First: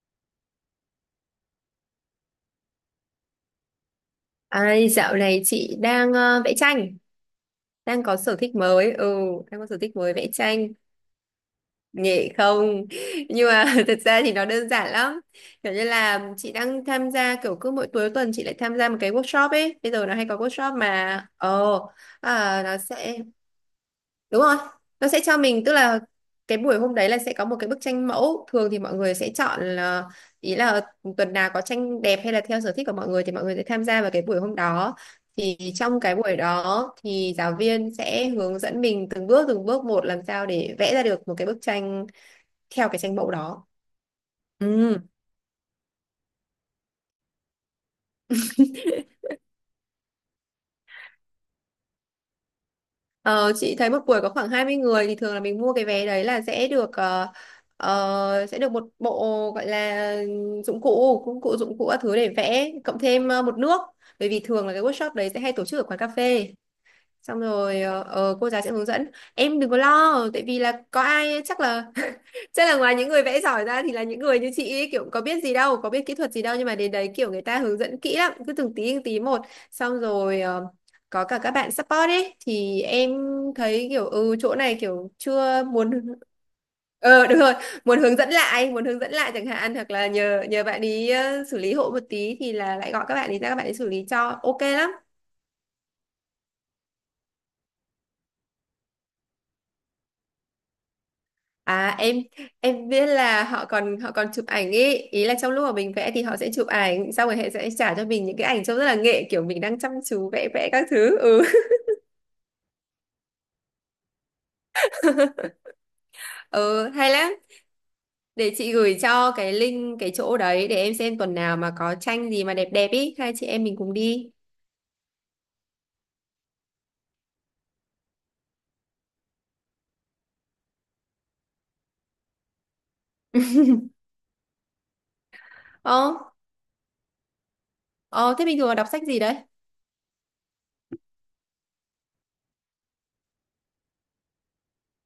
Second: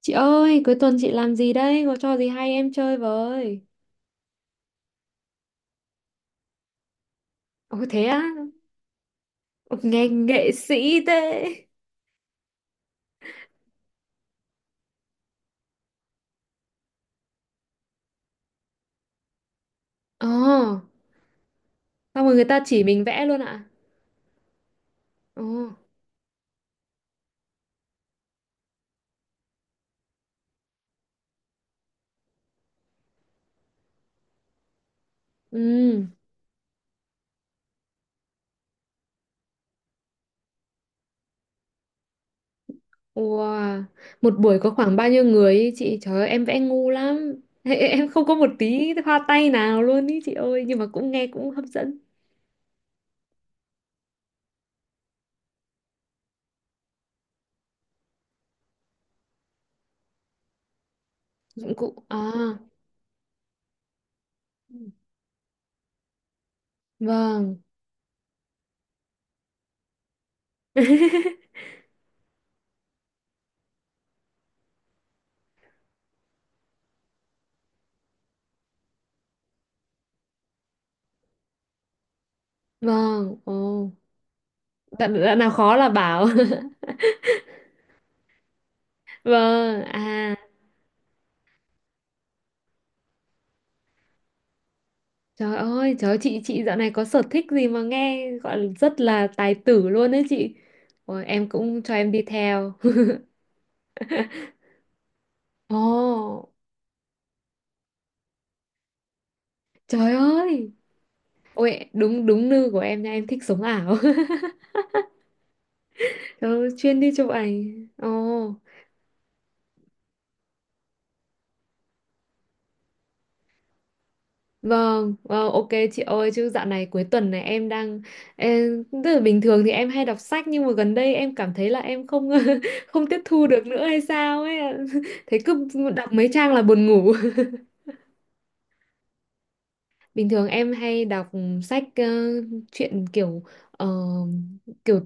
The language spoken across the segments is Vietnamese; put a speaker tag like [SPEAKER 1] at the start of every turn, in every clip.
[SPEAKER 1] Chị ơi, cuối tuần chị làm gì đây? Có trò gì hay em chơi với?
[SPEAKER 2] Ai, dạo này chị đang vẽ tranh,
[SPEAKER 1] Ồ,
[SPEAKER 2] đang
[SPEAKER 1] thế
[SPEAKER 2] có
[SPEAKER 1] á.
[SPEAKER 2] sở thích mới, đang có
[SPEAKER 1] Ồ,
[SPEAKER 2] sở thích
[SPEAKER 1] nghe
[SPEAKER 2] mới vẽ
[SPEAKER 1] nghệ
[SPEAKER 2] tranh,
[SPEAKER 1] sĩ thế.
[SPEAKER 2] nghệ không? Nhưng mà thật ra thì nó đơn giản lắm, kiểu như là chị đang tham gia kiểu cứ mỗi cuối tuần chị lại tham gia một cái workshop ấy, bây giờ nó hay
[SPEAKER 1] Ồ,
[SPEAKER 2] có workshop mà,
[SPEAKER 1] xong rồi người ta
[SPEAKER 2] à, nó
[SPEAKER 1] chỉ mình
[SPEAKER 2] sẽ.
[SPEAKER 1] vẽ luôn ạ.
[SPEAKER 2] Đúng rồi, nó sẽ cho
[SPEAKER 1] Ồ,
[SPEAKER 2] mình tức là cái buổi hôm đấy là sẽ có một cái bức tranh mẫu, thường thì mọi người sẽ chọn là ý là tuần nào có tranh đẹp hay là theo sở thích của mọi người thì mọi người sẽ tham gia vào cái buổi hôm đó. Thì trong
[SPEAKER 1] ừ,
[SPEAKER 2] cái buổi đó thì giáo viên sẽ hướng dẫn mình từng bước một làm sao để vẽ ra được một cái bức tranh theo cái tranh mẫu đó.
[SPEAKER 1] wow. Một buổi có khoảng
[SPEAKER 2] Ừ.
[SPEAKER 1] bao nhiêu người ý chị? Trời ơi, em vẽ ngu lắm. Em không có một tí hoa tay nào luôn ý chị ơi, nhưng mà cũng nghe cũng hấp dẫn.
[SPEAKER 2] Ờ, chị thấy một buổi có khoảng 20 người thì thường là mình mua cái vé đấy là sẽ được sẽ được một bộ gọi là dụng cụ dụng cụ
[SPEAKER 1] Dụng
[SPEAKER 2] dụng cụ
[SPEAKER 1] cụ.
[SPEAKER 2] các thứ
[SPEAKER 1] À,
[SPEAKER 2] để vẽ cộng thêm một nước, bởi vì thường là cái workshop đấy sẽ hay tổ chức ở quán cà phê, xong
[SPEAKER 1] vâng.
[SPEAKER 2] rồi cô giáo sẽ hướng dẫn em đừng có lo tại vì là có ai chắc là, chắc là ngoài những người vẽ giỏi ra thì là những người như chị ý, kiểu có biết gì đâu, có biết kỹ thuật gì đâu, nhưng mà đến đấy kiểu người ta hướng dẫn kỹ lắm, cứ từng tí một, xong rồi có cả các bạn support ấy, thì em
[SPEAKER 1] Vâng,
[SPEAKER 2] thấy
[SPEAKER 1] ồ.
[SPEAKER 2] kiểu ừ chỗ này kiểu
[SPEAKER 1] Đoạn nào
[SPEAKER 2] chưa
[SPEAKER 1] khó là
[SPEAKER 2] muốn.
[SPEAKER 1] bảo.
[SPEAKER 2] Ờ đúng rồi, muốn hướng dẫn lại, muốn hướng dẫn lại chẳng hạn,
[SPEAKER 1] Vâng,
[SPEAKER 2] hoặc là
[SPEAKER 1] à.
[SPEAKER 2] nhờ nhờ bạn ý xử lý hộ một tí, thì là lại gọi các bạn ý ra, các bạn ý xử lý cho, ok lắm.
[SPEAKER 1] Trời ơi, chị dạo này có sở thích gì mà nghe gọi là rất là tài tử luôn đấy chị. Ôi, em cũng cho
[SPEAKER 2] À,
[SPEAKER 1] em
[SPEAKER 2] em
[SPEAKER 1] đi theo.
[SPEAKER 2] em biết là họ còn chụp ảnh ý, ý là trong lúc mà mình vẽ thì họ sẽ
[SPEAKER 1] Ồ,
[SPEAKER 2] chụp ảnh, xong rồi họ sẽ trả cho mình những cái ảnh trông rất là nghệ, kiểu mình đang chăm
[SPEAKER 1] trời
[SPEAKER 2] chú vẽ vẽ
[SPEAKER 1] ơi.
[SPEAKER 2] các thứ. Ừ.
[SPEAKER 1] Ôi, đúng đúng nư của em nha, em thích sống ảo. Trời ơi,
[SPEAKER 2] Ừ
[SPEAKER 1] chuyên đi
[SPEAKER 2] hay
[SPEAKER 1] chụp
[SPEAKER 2] lắm.
[SPEAKER 1] ảnh. Ồ,
[SPEAKER 2] Để chị gửi cho cái link cái chỗ đấy để em xem tuần nào mà có tranh gì mà đẹp đẹp ý, hai chị em mình cùng đi.
[SPEAKER 1] vâng, ok chị ơi, chứ dạo này cuối tuần này tức là bình thường thì em hay đọc sách nhưng mà gần đây em cảm thấy là em không không tiếp thu được nữa hay sao ấy. Thấy cứ đọc
[SPEAKER 2] Ờ,
[SPEAKER 1] mấy trang là buồn ngủ.
[SPEAKER 2] ờ thế bình thường là đọc sách gì đấy?
[SPEAKER 1] Bình thường em hay đọc sách, truyện ờ, kiểu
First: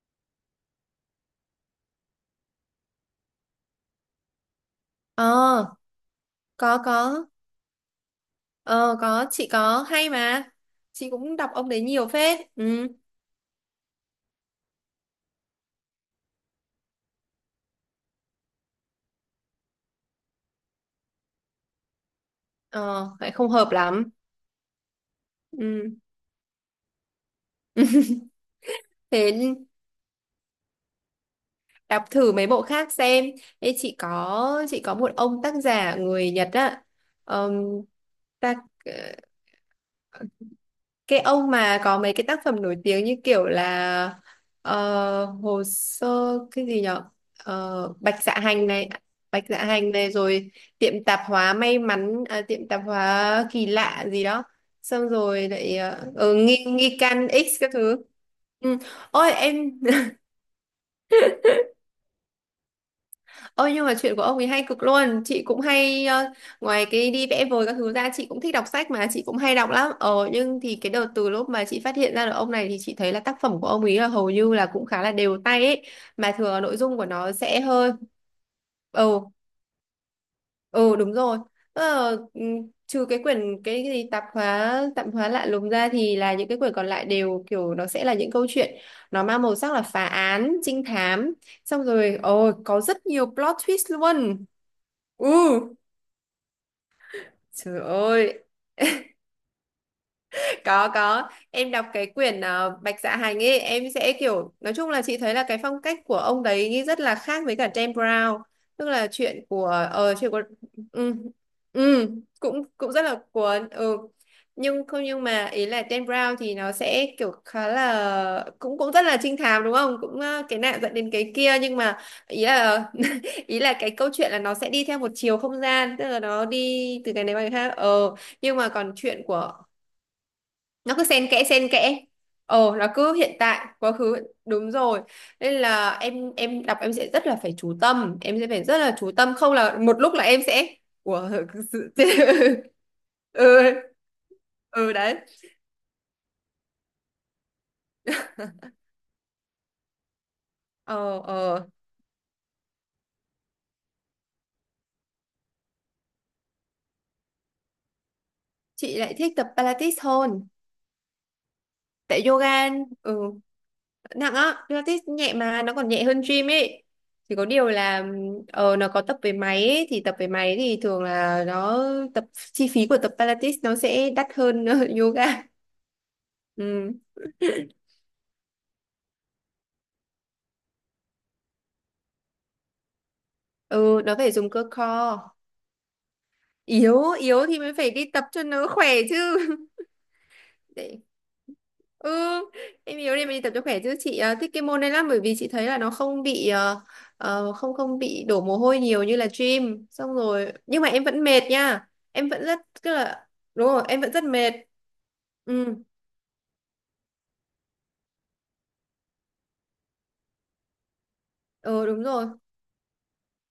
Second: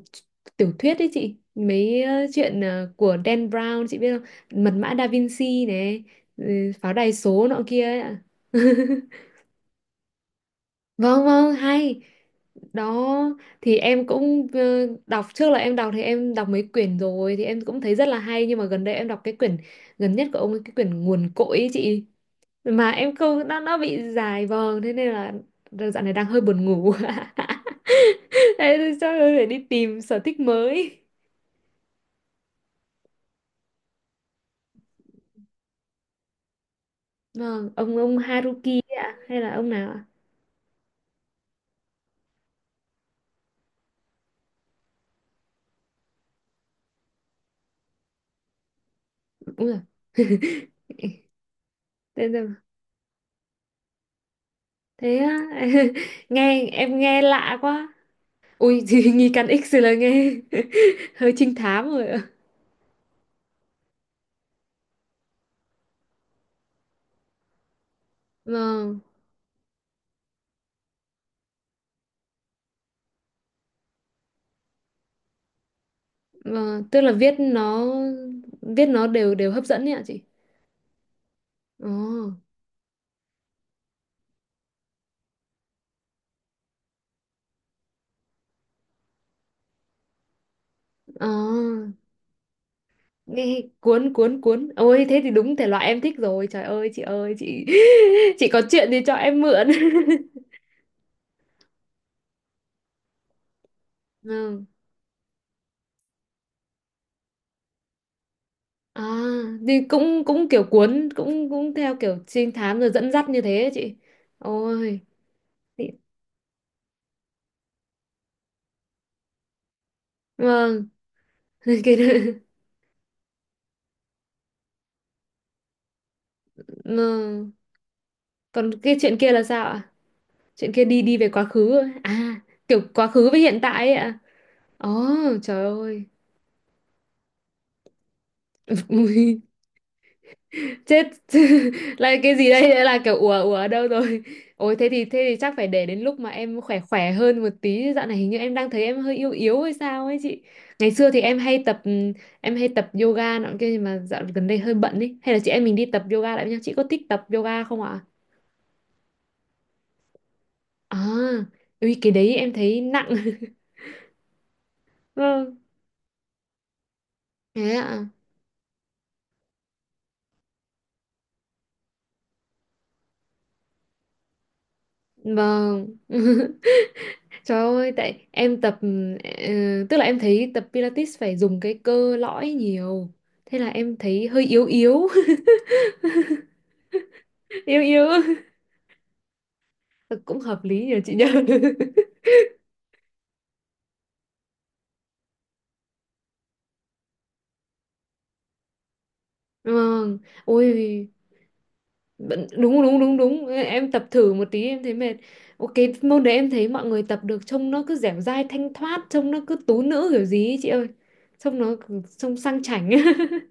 [SPEAKER 1] tiểu thuyết đấy chị. Mấy, chuyện, của Dan Brown chị biết không? Mật mã Da
[SPEAKER 2] Ờ,
[SPEAKER 1] Vinci này, ừ,
[SPEAKER 2] có
[SPEAKER 1] pháo đài
[SPEAKER 2] có.
[SPEAKER 1] số nọ kia ấy ạ.
[SPEAKER 2] Ờ có, chị có hay mà. Chị
[SPEAKER 1] Vâng,
[SPEAKER 2] cũng đọc
[SPEAKER 1] vâng,
[SPEAKER 2] ông đấy
[SPEAKER 1] hay.
[SPEAKER 2] nhiều phết. Ừ.
[SPEAKER 1] Đó thì em cũng, đọc, trước là em đọc thì em đọc mấy quyển rồi thì em cũng thấy rất là hay nhưng mà gần đây em đọc cái quyển gần nhất của ông ấy, cái quyển nguồn cội ấy chị, mà
[SPEAKER 2] Ờ,
[SPEAKER 1] em
[SPEAKER 2] lại
[SPEAKER 1] không,
[SPEAKER 2] không
[SPEAKER 1] nó
[SPEAKER 2] hợp
[SPEAKER 1] nó bị
[SPEAKER 2] lắm.
[SPEAKER 1] dài vòng thế nên là đợt
[SPEAKER 2] Ừ.
[SPEAKER 1] dạo này đang hơi buồn ngủ. Thế thì chắc
[SPEAKER 2] Thế
[SPEAKER 1] là phải đi tìm sở thích mới.
[SPEAKER 2] đọc thử mấy bộ khác xem. Ê, chị có, chị có một ông tác giả người Nhật á. Ờm,
[SPEAKER 1] Vâng, ông
[SPEAKER 2] ta,
[SPEAKER 1] Haruki ấy ạ hay là ông nào ạ?
[SPEAKER 2] cái ông mà có mấy cái tác phẩm nổi tiếng như kiểu là hồ sơ cái gì nhở. Ờ, Bạch Dạ Hành này, Bạch
[SPEAKER 1] Đúng
[SPEAKER 2] Dạ
[SPEAKER 1] rồi.
[SPEAKER 2] Hành này, rồi tiệm tạp hóa may mắn,
[SPEAKER 1] Tên
[SPEAKER 2] à,
[SPEAKER 1] rồi,
[SPEAKER 2] tiệm tạp hóa kỳ lạ gì đó, xong
[SPEAKER 1] thế á.
[SPEAKER 2] rồi lại nghi
[SPEAKER 1] nghe
[SPEAKER 2] nghi
[SPEAKER 1] em nghe
[SPEAKER 2] can
[SPEAKER 1] lạ
[SPEAKER 2] X các
[SPEAKER 1] quá.
[SPEAKER 2] thứ. Ừ.
[SPEAKER 1] Ui. Thì nghi
[SPEAKER 2] Ôi
[SPEAKER 1] can X
[SPEAKER 2] em.
[SPEAKER 1] rồi là nghe. Hơi trinh thám rồi ạ.
[SPEAKER 2] Ôi nhưng mà chuyện của ông ấy hay cực luôn. Chị cũng hay ngoài cái đi vẽ vời các thứ ra, chị cũng thích đọc sách
[SPEAKER 1] Vâng,
[SPEAKER 2] mà, chị cũng hay đọc lắm. Ờ nhưng thì cái đợt từ lúc mà chị phát hiện ra được ông này, thì chị thấy là tác phẩm của ông ấy là hầu như là cũng khá là đều tay ấy. Mà thường là nội
[SPEAKER 1] vâng,
[SPEAKER 2] dung
[SPEAKER 1] tức
[SPEAKER 2] của
[SPEAKER 1] là
[SPEAKER 2] nó
[SPEAKER 1] viết
[SPEAKER 2] sẽ
[SPEAKER 1] nó
[SPEAKER 2] hơi.
[SPEAKER 1] viết nó
[SPEAKER 2] Ừ.
[SPEAKER 1] đều đều hấp dẫn ấy ạ chị.
[SPEAKER 2] Ừ đúng rồi. Ờ, ừ,
[SPEAKER 1] Ồ,
[SPEAKER 2] trừ cái quyển cái gì tạp hóa lạ lùng ra thì là những cái quyển còn lại đều kiểu nó sẽ là những câu chuyện nó mang màu sắc là phá án, trinh
[SPEAKER 1] ồ.
[SPEAKER 2] thám. Xong rồi ồ có rất nhiều plot
[SPEAKER 1] Ê,
[SPEAKER 2] twist
[SPEAKER 1] cuốn cuốn
[SPEAKER 2] luôn.
[SPEAKER 1] cuốn, ôi thế thì
[SPEAKER 2] Ừ,
[SPEAKER 1] đúng thể loại em thích rồi, trời ơi, chị ơi chị.
[SPEAKER 2] trời ơi.
[SPEAKER 1] Chị có chuyện gì cho em mượn.
[SPEAKER 2] Có, em đọc cái quyển Bạch Dạ Hành ấy em sẽ kiểu,
[SPEAKER 1] Ừ.
[SPEAKER 2] nói chung là chị thấy là cái phong cách của ông đấy nghĩ rất là khác với cả Dan Brown, tức
[SPEAKER 1] À
[SPEAKER 2] là chuyện của,
[SPEAKER 1] thì
[SPEAKER 2] ờ
[SPEAKER 1] cũng
[SPEAKER 2] chuyện của,
[SPEAKER 1] cũng kiểu cuốn,
[SPEAKER 2] ừ,
[SPEAKER 1] cũng cũng theo
[SPEAKER 2] ừ,
[SPEAKER 1] kiểu trinh
[SPEAKER 2] cũng
[SPEAKER 1] thám rồi
[SPEAKER 2] cũng rất
[SPEAKER 1] dẫn
[SPEAKER 2] là
[SPEAKER 1] dắt như thế
[SPEAKER 2] cuốn
[SPEAKER 1] ấy chị.
[SPEAKER 2] ừ. Nhưng
[SPEAKER 1] Ôi,
[SPEAKER 2] không, nhưng mà ý là
[SPEAKER 1] thì-
[SPEAKER 2] Dan Brown thì nó sẽ kiểu khá là cũng cũng rất là trinh thám đúng không, cũng cái nạn
[SPEAKER 1] vâng.
[SPEAKER 2] dẫn đến cái kia, nhưng
[SPEAKER 1] cái
[SPEAKER 2] mà ý là ý là cái câu chuyện là nó sẽ đi theo một chiều không gian, tức là nó đi từ cái này qua cái
[SPEAKER 1] vâng.
[SPEAKER 2] khác. Ờ nhưng mà
[SPEAKER 1] Còn
[SPEAKER 2] còn
[SPEAKER 1] cái chuyện
[SPEAKER 2] chuyện
[SPEAKER 1] kia là
[SPEAKER 2] của,
[SPEAKER 1] sao ạ? Chuyện kia
[SPEAKER 2] nó
[SPEAKER 1] đi
[SPEAKER 2] cứ
[SPEAKER 1] đi
[SPEAKER 2] xen
[SPEAKER 1] về quá
[SPEAKER 2] kẽ xen
[SPEAKER 1] khứ
[SPEAKER 2] kẽ,
[SPEAKER 1] à?
[SPEAKER 2] ờ
[SPEAKER 1] Kiểu
[SPEAKER 2] nó
[SPEAKER 1] quá
[SPEAKER 2] cứ
[SPEAKER 1] khứ
[SPEAKER 2] hiện
[SPEAKER 1] với hiện
[SPEAKER 2] tại
[SPEAKER 1] tại
[SPEAKER 2] quá
[SPEAKER 1] ấy
[SPEAKER 2] khứ,
[SPEAKER 1] ạ.
[SPEAKER 2] đúng
[SPEAKER 1] Ồ,
[SPEAKER 2] rồi. Nên
[SPEAKER 1] trời
[SPEAKER 2] là
[SPEAKER 1] ơi.
[SPEAKER 2] em đọc em sẽ rất là phải chú tâm, em sẽ phải rất là chú tâm, không là một lúc là em sẽ
[SPEAKER 1] Chết.
[SPEAKER 2] ủa cứ sự-
[SPEAKER 1] Là cái gì đây? Đã là kiểu ủa,
[SPEAKER 2] ừ.
[SPEAKER 1] ủa ở đâu rồi. Ôi thế
[SPEAKER 2] Ừ
[SPEAKER 1] thì
[SPEAKER 2] đấy.
[SPEAKER 1] thế thì chắc phải để đến lúc mà em khỏe khỏe hơn một tí, dạo này hình như em đang thấy em hơi yếu yếu hay sao ấy chị. Ngày xưa thì
[SPEAKER 2] Ờ
[SPEAKER 1] em hay
[SPEAKER 2] ờ,
[SPEAKER 1] tập em hay tập yoga nọ kia nhưng mà dạo gần đây hơi bận ấy, hay là chị em mình đi tập yoga lại với nhau, chị có thích tập yoga không ạ?
[SPEAKER 2] chị lại thích tập Pilates hơn.
[SPEAKER 1] À, ui cái
[SPEAKER 2] Tại
[SPEAKER 1] đấy em
[SPEAKER 2] yoga,
[SPEAKER 1] thấy nặng.
[SPEAKER 2] ừ, nặng á, Pilates nhẹ
[SPEAKER 1] Vâng,
[SPEAKER 2] mà, nó còn nhẹ hơn gym ấy, chỉ có điều
[SPEAKER 1] thế
[SPEAKER 2] là
[SPEAKER 1] ạ.
[SPEAKER 2] nó có tập với máy ấy, thì tập với máy thì thường là nó tập, chi phí của tập Pilates nó sẽ đắt hơn yoga.
[SPEAKER 1] Vâng.
[SPEAKER 2] Ừ.
[SPEAKER 1] Trời ơi, tại em tập, ờ, tức là em thấy tập Pilates phải dùng cái cơ lõi nhiều. Thế là em
[SPEAKER 2] Ừ nó
[SPEAKER 1] thấy
[SPEAKER 2] phải
[SPEAKER 1] hơi
[SPEAKER 2] dùng cơ
[SPEAKER 1] yếu yếu.
[SPEAKER 2] core. Yếu yếu thì mới
[SPEAKER 1] Yếu
[SPEAKER 2] phải đi
[SPEAKER 1] yếu.
[SPEAKER 2] tập cho nó khỏe chứ.
[SPEAKER 1] Ừ, cũng hợp lý nhờ
[SPEAKER 2] Để...
[SPEAKER 1] chị nhờ.
[SPEAKER 2] Ừ, em yếu đi mình đi tập cho khỏe chứ, chị thích cái môn này lắm bởi vì chị thấy là nó không bị không không bị đổ mồ hôi nhiều như là gym, xong
[SPEAKER 1] Vâng.
[SPEAKER 2] rồi nhưng mà em
[SPEAKER 1] Ôi,
[SPEAKER 2] vẫn mệt nha, em vẫn rất
[SPEAKER 1] đúng
[SPEAKER 2] tức
[SPEAKER 1] đúng đúng
[SPEAKER 2] là,
[SPEAKER 1] đúng,
[SPEAKER 2] đúng rồi
[SPEAKER 1] em
[SPEAKER 2] em
[SPEAKER 1] tập
[SPEAKER 2] vẫn rất
[SPEAKER 1] thử một
[SPEAKER 2] mệt.
[SPEAKER 1] tí em thấy mệt. Ok,
[SPEAKER 2] Ừ.
[SPEAKER 1] môn đấy em thấy mọi người tập được trông nó cứ dẻo dai thanh thoát, trông nó cứ tú nữ kiểu gì ấy, chị ơi. Trông nó
[SPEAKER 2] Ừ đúng rồi.
[SPEAKER 1] trông sang chảnh.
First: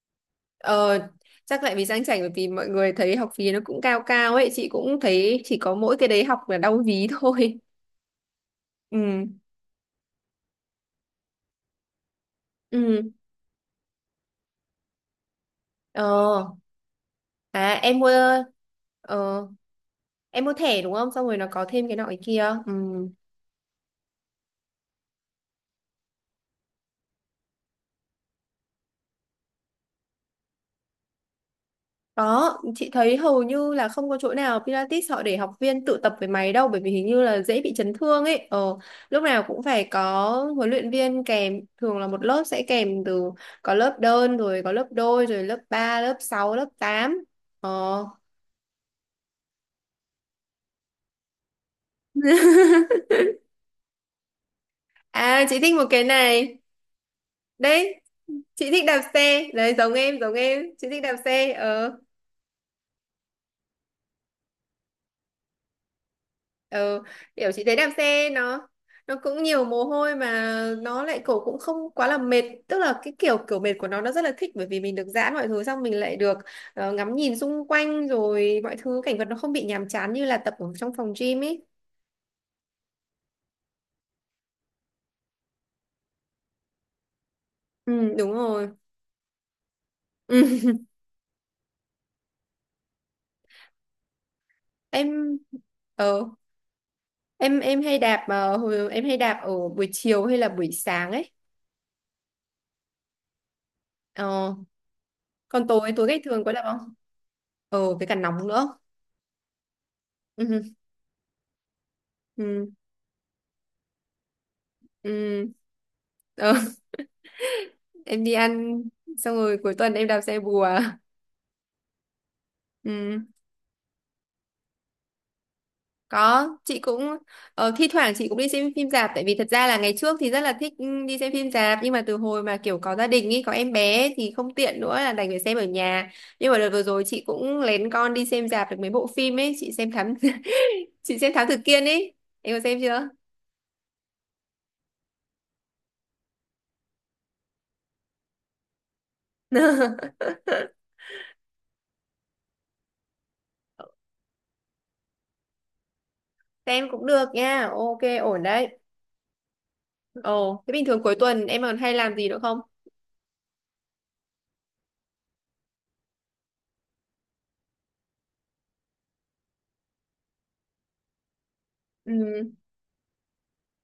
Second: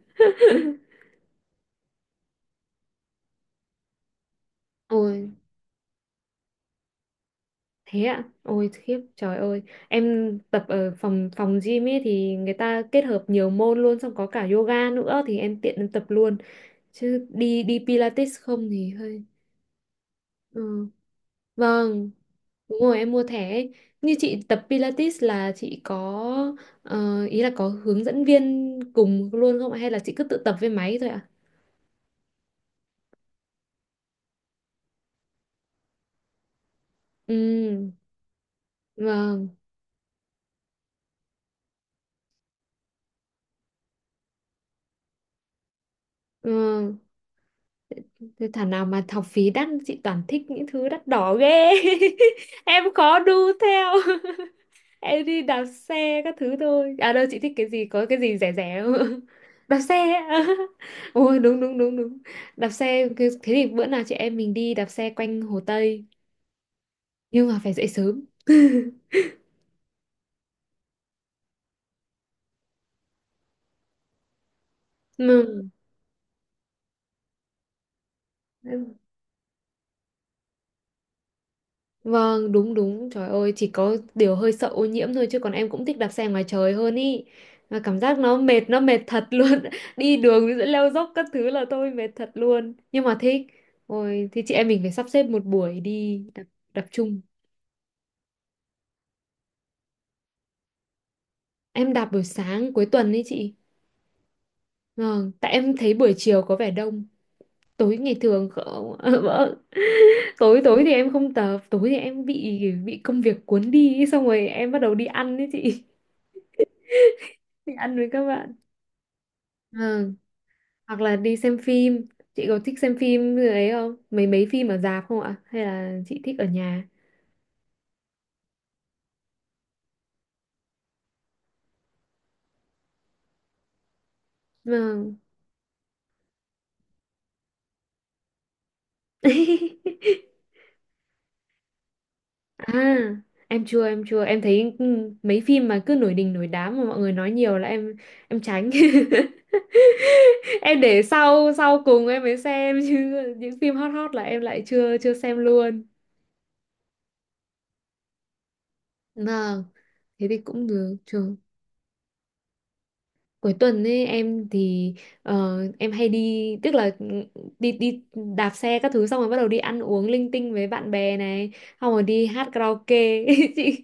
[SPEAKER 2] Ờ chắc lại vì sang chảnh, bởi vì mọi người thấy học phí nó cũng cao cao ấy, chị cũng
[SPEAKER 1] Ôi,
[SPEAKER 2] thấy chỉ có mỗi cái đấy học là đau ví thôi.
[SPEAKER 1] thế ạ? Ôi khiếp,
[SPEAKER 2] Ừ.
[SPEAKER 1] trời ơi. Em tập ở phòng phòng gym ấy thì người ta kết
[SPEAKER 2] ừ
[SPEAKER 1] hợp nhiều môn luôn, xong có cả yoga nữa thì em tiện em tập luôn.
[SPEAKER 2] ờ
[SPEAKER 1] Chứ đi đi
[SPEAKER 2] em
[SPEAKER 1] Pilates
[SPEAKER 2] mua,
[SPEAKER 1] không thì hơi.
[SPEAKER 2] ờ em mua thẻ
[SPEAKER 1] Ừ.
[SPEAKER 2] đúng không, xong rồi nó có thêm cái nọ
[SPEAKER 1] Vâng,
[SPEAKER 2] cái kia ừ.
[SPEAKER 1] đúng rồi em mua thẻ ấy. Như chị tập Pilates là chị có, ý là có hướng dẫn viên cùng luôn không ạ? Hay là chị cứ tự tập với máy thôi ạ?
[SPEAKER 2] Đó chị thấy hầu như là không có chỗ nào Pilates họ để học viên tự tập với máy đâu, bởi vì hình như là dễ bị
[SPEAKER 1] Ừ,
[SPEAKER 2] chấn thương ấy. Ờ lúc nào
[SPEAKER 1] vâng.
[SPEAKER 2] cũng phải có huấn luyện viên kèm, thường là một lớp sẽ kèm từ, có lớp đơn rồi có lớp đôi rồi lớp 3, lớp sáu, lớp
[SPEAKER 1] Ừ.
[SPEAKER 2] tám. ờ
[SPEAKER 1] Thế thảo nào mà học phí đắt, chị toàn thích những thứ đắt đỏ ghê. Em khó đu theo. Em đi
[SPEAKER 2] chị
[SPEAKER 1] đạp
[SPEAKER 2] thích một cái
[SPEAKER 1] xe các thứ
[SPEAKER 2] này,
[SPEAKER 1] thôi, à đâu chị thích cái gì,
[SPEAKER 2] đấy,
[SPEAKER 1] có cái gì rẻ
[SPEAKER 2] chị
[SPEAKER 1] rẻ
[SPEAKER 2] thích đạp
[SPEAKER 1] không?
[SPEAKER 2] xe đấy,
[SPEAKER 1] Đạp
[SPEAKER 2] giống
[SPEAKER 1] xe
[SPEAKER 2] em, giống
[SPEAKER 1] á.
[SPEAKER 2] em, chị thích đạp
[SPEAKER 1] Ôi
[SPEAKER 2] xe.
[SPEAKER 1] đúng đúng đúng
[SPEAKER 2] Ờ.
[SPEAKER 1] đúng, đạp xe thế thì bữa nào chị em mình đi đạp xe quanh Hồ Tây,
[SPEAKER 2] Ừ,
[SPEAKER 1] nhưng
[SPEAKER 2] kiểu
[SPEAKER 1] mà
[SPEAKER 2] chị
[SPEAKER 1] phải
[SPEAKER 2] thấy
[SPEAKER 1] dậy
[SPEAKER 2] đạp
[SPEAKER 1] sớm.
[SPEAKER 2] xe nó cũng nhiều mồ hôi mà, nó lại cổ cũng không quá là mệt, tức là cái kiểu kiểu mệt của nó rất là thích, bởi vì mình được giãn mọi thứ, xong mình lại được ngắm nhìn xung quanh rồi mọi
[SPEAKER 1] Ừ.
[SPEAKER 2] thứ cảnh vật nó không bị nhàm chán như là tập ở trong phòng gym ấy.
[SPEAKER 1] Vâng, đúng đúng. Trời ơi, chỉ có điều hơi sợ ô nhiễm thôi, chứ còn em cũng thích đạp xe ngoài trời hơn ý. Mà cảm
[SPEAKER 2] Ừ,
[SPEAKER 1] giác
[SPEAKER 2] đúng rồi.
[SPEAKER 1] nó mệt thật luôn. Đi đường giữa
[SPEAKER 2] Ừ.
[SPEAKER 1] leo dốc các thứ là tôi mệt thật luôn. Nhưng mà thích. Ôi, thì chị em mình phải sắp xếp
[SPEAKER 2] Em
[SPEAKER 1] một buổi đi
[SPEAKER 2] ờ
[SPEAKER 1] đạp, đạp chung.
[SPEAKER 2] em hay đạp em hay đạp ở buổi chiều hay là buổi sáng ấy.
[SPEAKER 1] Em đạp buổi sáng cuối tuần ấy chị.
[SPEAKER 2] Ờ,
[SPEAKER 1] Vâng, tại
[SPEAKER 2] còn
[SPEAKER 1] em
[SPEAKER 2] tối
[SPEAKER 1] thấy
[SPEAKER 2] tối
[SPEAKER 1] buổi
[SPEAKER 2] ngày
[SPEAKER 1] chiều
[SPEAKER 2] thường có
[SPEAKER 1] có
[SPEAKER 2] đạp
[SPEAKER 1] vẻ
[SPEAKER 2] không?
[SPEAKER 1] đông.
[SPEAKER 2] Ờ
[SPEAKER 1] Tối
[SPEAKER 2] với
[SPEAKER 1] ngày
[SPEAKER 2] cả nóng
[SPEAKER 1] thường
[SPEAKER 2] nữa.
[SPEAKER 1] không. Vâng. Tối
[SPEAKER 2] Ừ.
[SPEAKER 1] tối thì em không tập, tối thì em bị
[SPEAKER 2] Ừ.
[SPEAKER 1] bị công việc cuốn đi ý, xong rồi em bắt đầu đi ăn
[SPEAKER 2] Ừ.
[SPEAKER 1] ấy chị.
[SPEAKER 2] Ờ.
[SPEAKER 1] Đi ăn với các
[SPEAKER 2] Em đi
[SPEAKER 1] bạn.
[SPEAKER 2] ăn, xong rồi cuối tuần em
[SPEAKER 1] Ờ,
[SPEAKER 2] đạp xe bùa.
[SPEAKER 1] hoặc là đi xem phim. Chị có thích xem
[SPEAKER 2] Ừ,
[SPEAKER 1] phim như ấy không, mấy mấy phim ở rạp không ạ, hay là chị thích ở
[SPEAKER 2] có chị
[SPEAKER 1] nhà?
[SPEAKER 2] cũng thi thoảng chị cũng đi xem phim rạp, tại vì thật ra là ngày trước thì rất là thích, ừ, đi xem phim rạp, nhưng mà từ hồi mà kiểu có gia đình ý, có em bé ấy, thì không tiện nữa, là
[SPEAKER 1] Vâng.
[SPEAKER 2] đành phải xem ở nhà. Nhưng mà đợt vừa rồi chị cũng lén con đi xem rạp được mấy bộ phim ấy, chị xem thám chị xem Thám Tử Kiên ấy, em có xem
[SPEAKER 1] À
[SPEAKER 2] chưa?
[SPEAKER 1] em chưa em thấy, mấy phim mà cứ nổi đình nổi đám mà mọi người nói nhiều là em tránh. Em để sau sau cùng em mới xem chứ, những phim hot hot là em lại chưa chưa xem luôn.
[SPEAKER 2] Xem cũng được nha, ok ổn đấy.
[SPEAKER 1] Vâng, thế thì
[SPEAKER 2] Ồ
[SPEAKER 1] cũng
[SPEAKER 2] thế bình
[SPEAKER 1] được
[SPEAKER 2] thường cuối
[SPEAKER 1] chưa.
[SPEAKER 2] tuần em còn hay làm gì nữa không?
[SPEAKER 1] Cuối tuần ấy em thì, em hay đi, tức là, đi đi đạp xe các thứ, xong rồi bắt đầu đi ăn uống linh tinh với bạn bè này, xong rồi đi
[SPEAKER 2] Ừ.
[SPEAKER 1] hát karaoke. Chị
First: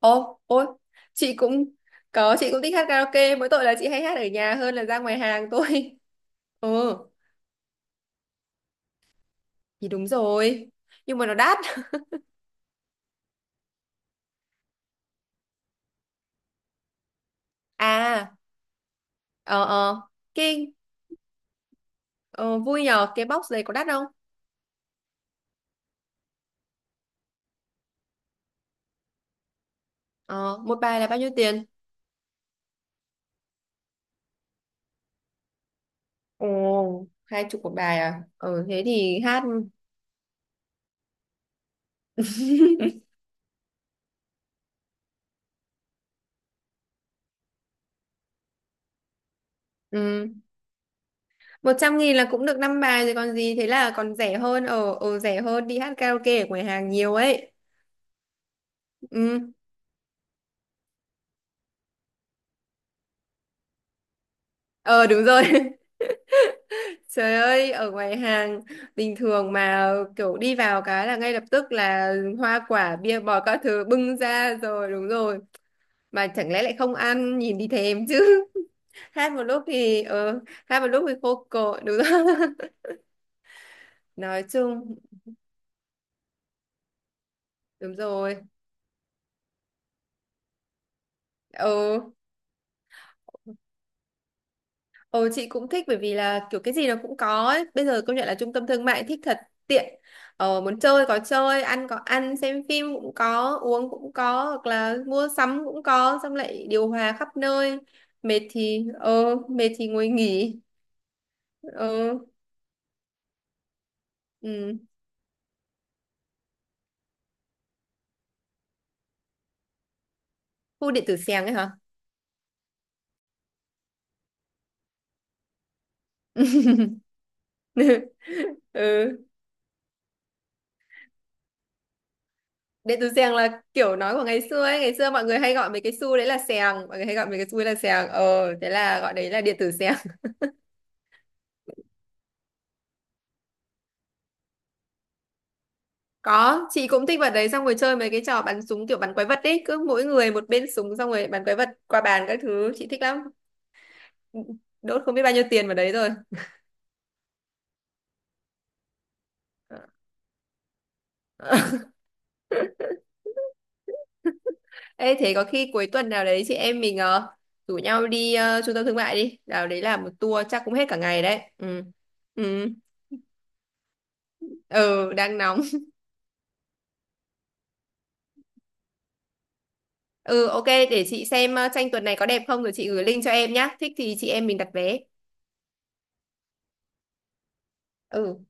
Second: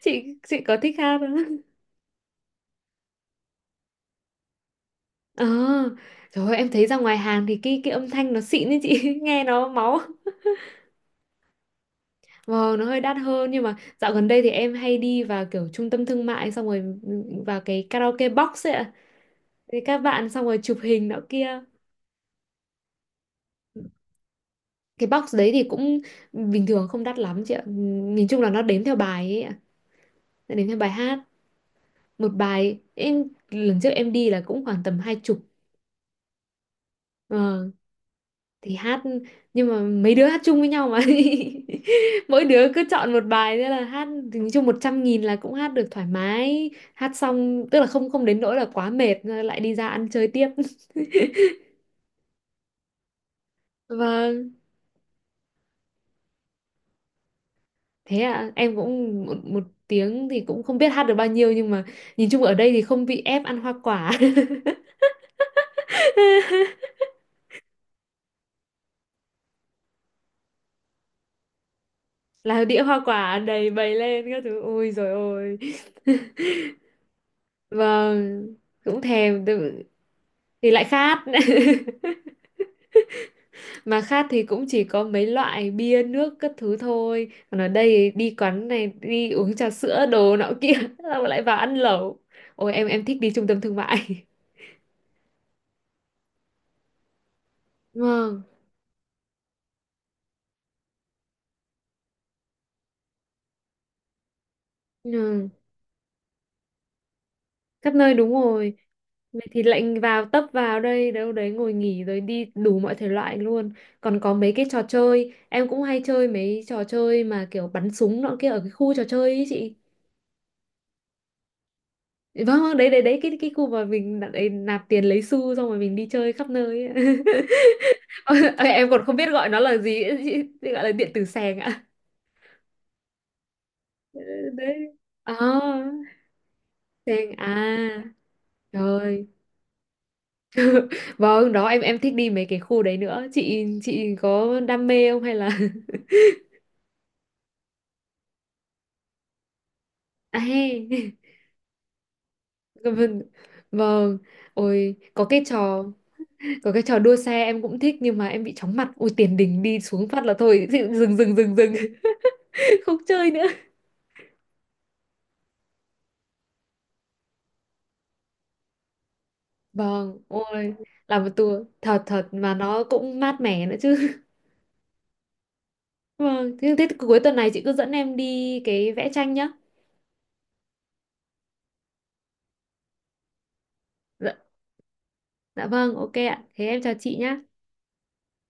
[SPEAKER 1] chị chị
[SPEAKER 2] ôi,
[SPEAKER 1] có thích hát
[SPEAKER 2] chị
[SPEAKER 1] không?
[SPEAKER 2] cũng có, chị cũng thích hát karaoke, mỗi tội là chị hay hát ở nhà hơn là ra ngoài
[SPEAKER 1] Ờ.
[SPEAKER 2] hàng thôi.
[SPEAKER 1] Trời ơi, em thấy ra
[SPEAKER 2] Ừ,
[SPEAKER 1] ngoài hàng thì cái âm thanh nó xịn ấy chị, nghe nó
[SPEAKER 2] thì
[SPEAKER 1] máu.
[SPEAKER 2] đúng rồi. Nhưng mà nó đắt.
[SPEAKER 1] Vâng, nó hơi đắt hơn nhưng mà dạo gần đây thì em hay đi vào kiểu trung tâm thương mại xong rồi, vào cái karaoke
[SPEAKER 2] À,
[SPEAKER 1] box ấy ạ.
[SPEAKER 2] ờ
[SPEAKER 1] Thì các
[SPEAKER 2] ờ,
[SPEAKER 1] bạn xong rồi
[SPEAKER 2] kinh,
[SPEAKER 1] chụp hình nọ kia.
[SPEAKER 2] ờ, vui nhờ, cái box này có đắt không?
[SPEAKER 1] Cái box đấy thì cũng bình thường không đắt lắm chị ạ. Nhìn chung là nó đếm theo bài ấy ạ. Nó
[SPEAKER 2] Ờ,
[SPEAKER 1] đếm
[SPEAKER 2] một
[SPEAKER 1] theo bài
[SPEAKER 2] bài là bao
[SPEAKER 1] hát,
[SPEAKER 2] nhiêu tiền?
[SPEAKER 1] một bài em lần trước em đi là cũng khoảng tầm 20.
[SPEAKER 2] Ồ, 20
[SPEAKER 1] Ờ,
[SPEAKER 2] một bài à? Ờ,
[SPEAKER 1] thì
[SPEAKER 2] thế
[SPEAKER 1] hát,
[SPEAKER 2] thì hát,
[SPEAKER 1] nhưng mà mấy đứa hát chung với nhau mà, mỗi đứa cứ chọn một bài thế là hát, thì nói chung 100.000 là cũng hát được thoải mái, hát xong tức là không không đến nỗi là quá mệt rồi lại đi ra ăn chơi
[SPEAKER 2] ừ,
[SPEAKER 1] tiếp.
[SPEAKER 2] 100.000 là cũng được năm bài rồi còn gì, thế là còn rẻ
[SPEAKER 1] Vâng.
[SPEAKER 2] hơn, rẻ hơn đi hát karaoke ở ngoài hàng nhiều ấy.
[SPEAKER 1] Thế à, em cũng một,
[SPEAKER 2] Ừ,
[SPEAKER 1] một tiếng thì cũng không biết hát được bao nhiêu nhưng mà nhìn chung ở đây thì không bị ép ăn hoa quả.
[SPEAKER 2] ờ, đúng rồi. Trời ơi, ở ngoài hàng bình thường mà kiểu đi vào cái là ngay lập tức là
[SPEAKER 1] Là
[SPEAKER 2] hoa
[SPEAKER 1] đĩa
[SPEAKER 2] quả,
[SPEAKER 1] hoa
[SPEAKER 2] bia
[SPEAKER 1] quả
[SPEAKER 2] bò các
[SPEAKER 1] đầy
[SPEAKER 2] thứ
[SPEAKER 1] bày
[SPEAKER 2] bưng
[SPEAKER 1] lên các
[SPEAKER 2] ra
[SPEAKER 1] thứ. Ôi
[SPEAKER 2] rồi, đúng
[SPEAKER 1] rồi
[SPEAKER 2] rồi.
[SPEAKER 1] ôi.
[SPEAKER 2] Mà chẳng lẽ lại không ăn, nhìn thì thèm chứ.
[SPEAKER 1] Vâng, cũng
[SPEAKER 2] Hát một
[SPEAKER 1] thèm,
[SPEAKER 2] lúc thì,
[SPEAKER 1] thì
[SPEAKER 2] hát
[SPEAKER 1] lại
[SPEAKER 2] một lúc thì
[SPEAKER 1] khát.
[SPEAKER 2] khô cội, đúng rồi.
[SPEAKER 1] Mà khát thì
[SPEAKER 2] Nói
[SPEAKER 1] cũng chỉ
[SPEAKER 2] chung,
[SPEAKER 1] có mấy loại bia nước các thứ thôi. Còn ở
[SPEAKER 2] đúng
[SPEAKER 1] đây đi
[SPEAKER 2] rồi.
[SPEAKER 1] quán này đi uống trà sữa đồ nọ kia, xong lại vào ăn
[SPEAKER 2] Ừ.
[SPEAKER 1] lẩu. Ôi em thích đi trung tâm thương mại.
[SPEAKER 2] Ồ chị cũng thích bởi vì là kiểu cái gì nó cũng có ấy. Bây giờ công nhận là
[SPEAKER 1] Vâng.
[SPEAKER 2] trung tâm thương mại thích thật, tiện. Ờ, muốn chơi có chơi, ăn có ăn, xem phim cũng có, uống cũng có, hoặc là mua
[SPEAKER 1] Ừ.
[SPEAKER 2] sắm cũng có, xong lại điều hòa khắp nơi.
[SPEAKER 1] Khắp nơi đúng
[SPEAKER 2] Mệt
[SPEAKER 1] rồi.
[SPEAKER 2] thì
[SPEAKER 1] Vậy thì
[SPEAKER 2] mệt thì
[SPEAKER 1] lệnh
[SPEAKER 2] ngồi
[SPEAKER 1] vào tấp
[SPEAKER 2] nghỉ.
[SPEAKER 1] vào đây đâu đấy ngồi nghỉ
[SPEAKER 2] Ờ
[SPEAKER 1] rồi đi đủ mọi thể loại luôn. Còn có mấy cái
[SPEAKER 2] ừ.
[SPEAKER 1] trò chơi em cũng hay chơi, mấy trò chơi mà kiểu bắn súng nọ kia ở cái khu trò chơi ấy chị.
[SPEAKER 2] Khu điện tử xèng ấy hả?
[SPEAKER 1] Vâng, vâng, đấy đấy đấy, cái khu mà mình đặt ấy, nạp tiền lấy xu xong rồi mình đi chơi khắp nơi ấy. Ờ, em còn không
[SPEAKER 2] Ừ.
[SPEAKER 1] biết gọi nó là gì ấy, chị. Chị gọi là điện tử sèng ạ?
[SPEAKER 2] Điện tử xèng là kiểu nói
[SPEAKER 1] Ừ,
[SPEAKER 2] của ngày xưa
[SPEAKER 1] đấy.
[SPEAKER 2] ấy, ngày xưa mọi
[SPEAKER 1] À,
[SPEAKER 2] người hay gọi mấy cái xu đấy là xèng, mọi người hay gọi
[SPEAKER 1] sèng
[SPEAKER 2] mấy cái
[SPEAKER 1] à,
[SPEAKER 2] xu đấy là xèng. Ờ thế là gọi
[SPEAKER 1] trời.
[SPEAKER 2] đấy là điện tử xèng.
[SPEAKER 1] Vâng, đó em thích đi mấy cái khu đấy nữa. Chị có đam mê không hay là.
[SPEAKER 2] Có, chị cũng thích vật đấy, xong rồi chơi mấy cái trò bắn súng kiểu bắn quái vật đấy, cứ mỗi người
[SPEAKER 1] À
[SPEAKER 2] một bên súng, xong
[SPEAKER 1] he.
[SPEAKER 2] rồi bắn quái vật qua bàn các thứ, chị
[SPEAKER 1] Vâng.
[SPEAKER 2] thích
[SPEAKER 1] Vâng.
[SPEAKER 2] lắm.
[SPEAKER 1] Vâng. Ôi,
[SPEAKER 2] Đốt không biết
[SPEAKER 1] có
[SPEAKER 2] bao
[SPEAKER 1] cái
[SPEAKER 2] nhiêu tiền vào
[SPEAKER 1] trò
[SPEAKER 2] đấy rồi.
[SPEAKER 1] có cái trò đua xe em cũng thích nhưng mà em bị chóng mặt. Ôi tiền đình đi xuống phát là thôi, dừng dừng dừng dừng dừng. Không chơi nữa.
[SPEAKER 2] Ê thế có khi cuối tuần nào đấy chị em mình rủ nhau đi trung tâm thương mại đi, nào đấy là một
[SPEAKER 1] Vâng,
[SPEAKER 2] tour chắc
[SPEAKER 1] ôi
[SPEAKER 2] cũng hết cả ngày
[SPEAKER 1] làm một
[SPEAKER 2] đấy.
[SPEAKER 1] tour
[SPEAKER 2] Ừ.
[SPEAKER 1] thật thật mà
[SPEAKER 2] Ừ,
[SPEAKER 1] nó cũng mát mẻ nữa chứ.
[SPEAKER 2] ừ đang nóng.
[SPEAKER 1] Vâng, thế cuối tuần này chị cứ dẫn em đi cái vẽ tranh nhá.
[SPEAKER 2] Ừ ok để chị xem tranh tuần này có đẹp không rồi chị gửi link cho em nhá. Thích thì chị
[SPEAKER 1] Dạ,
[SPEAKER 2] em mình đặt vé.
[SPEAKER 1] dạ vâng, ok ạ. Thế em chào chị nhá.
[SPEAKER 2] Ừ.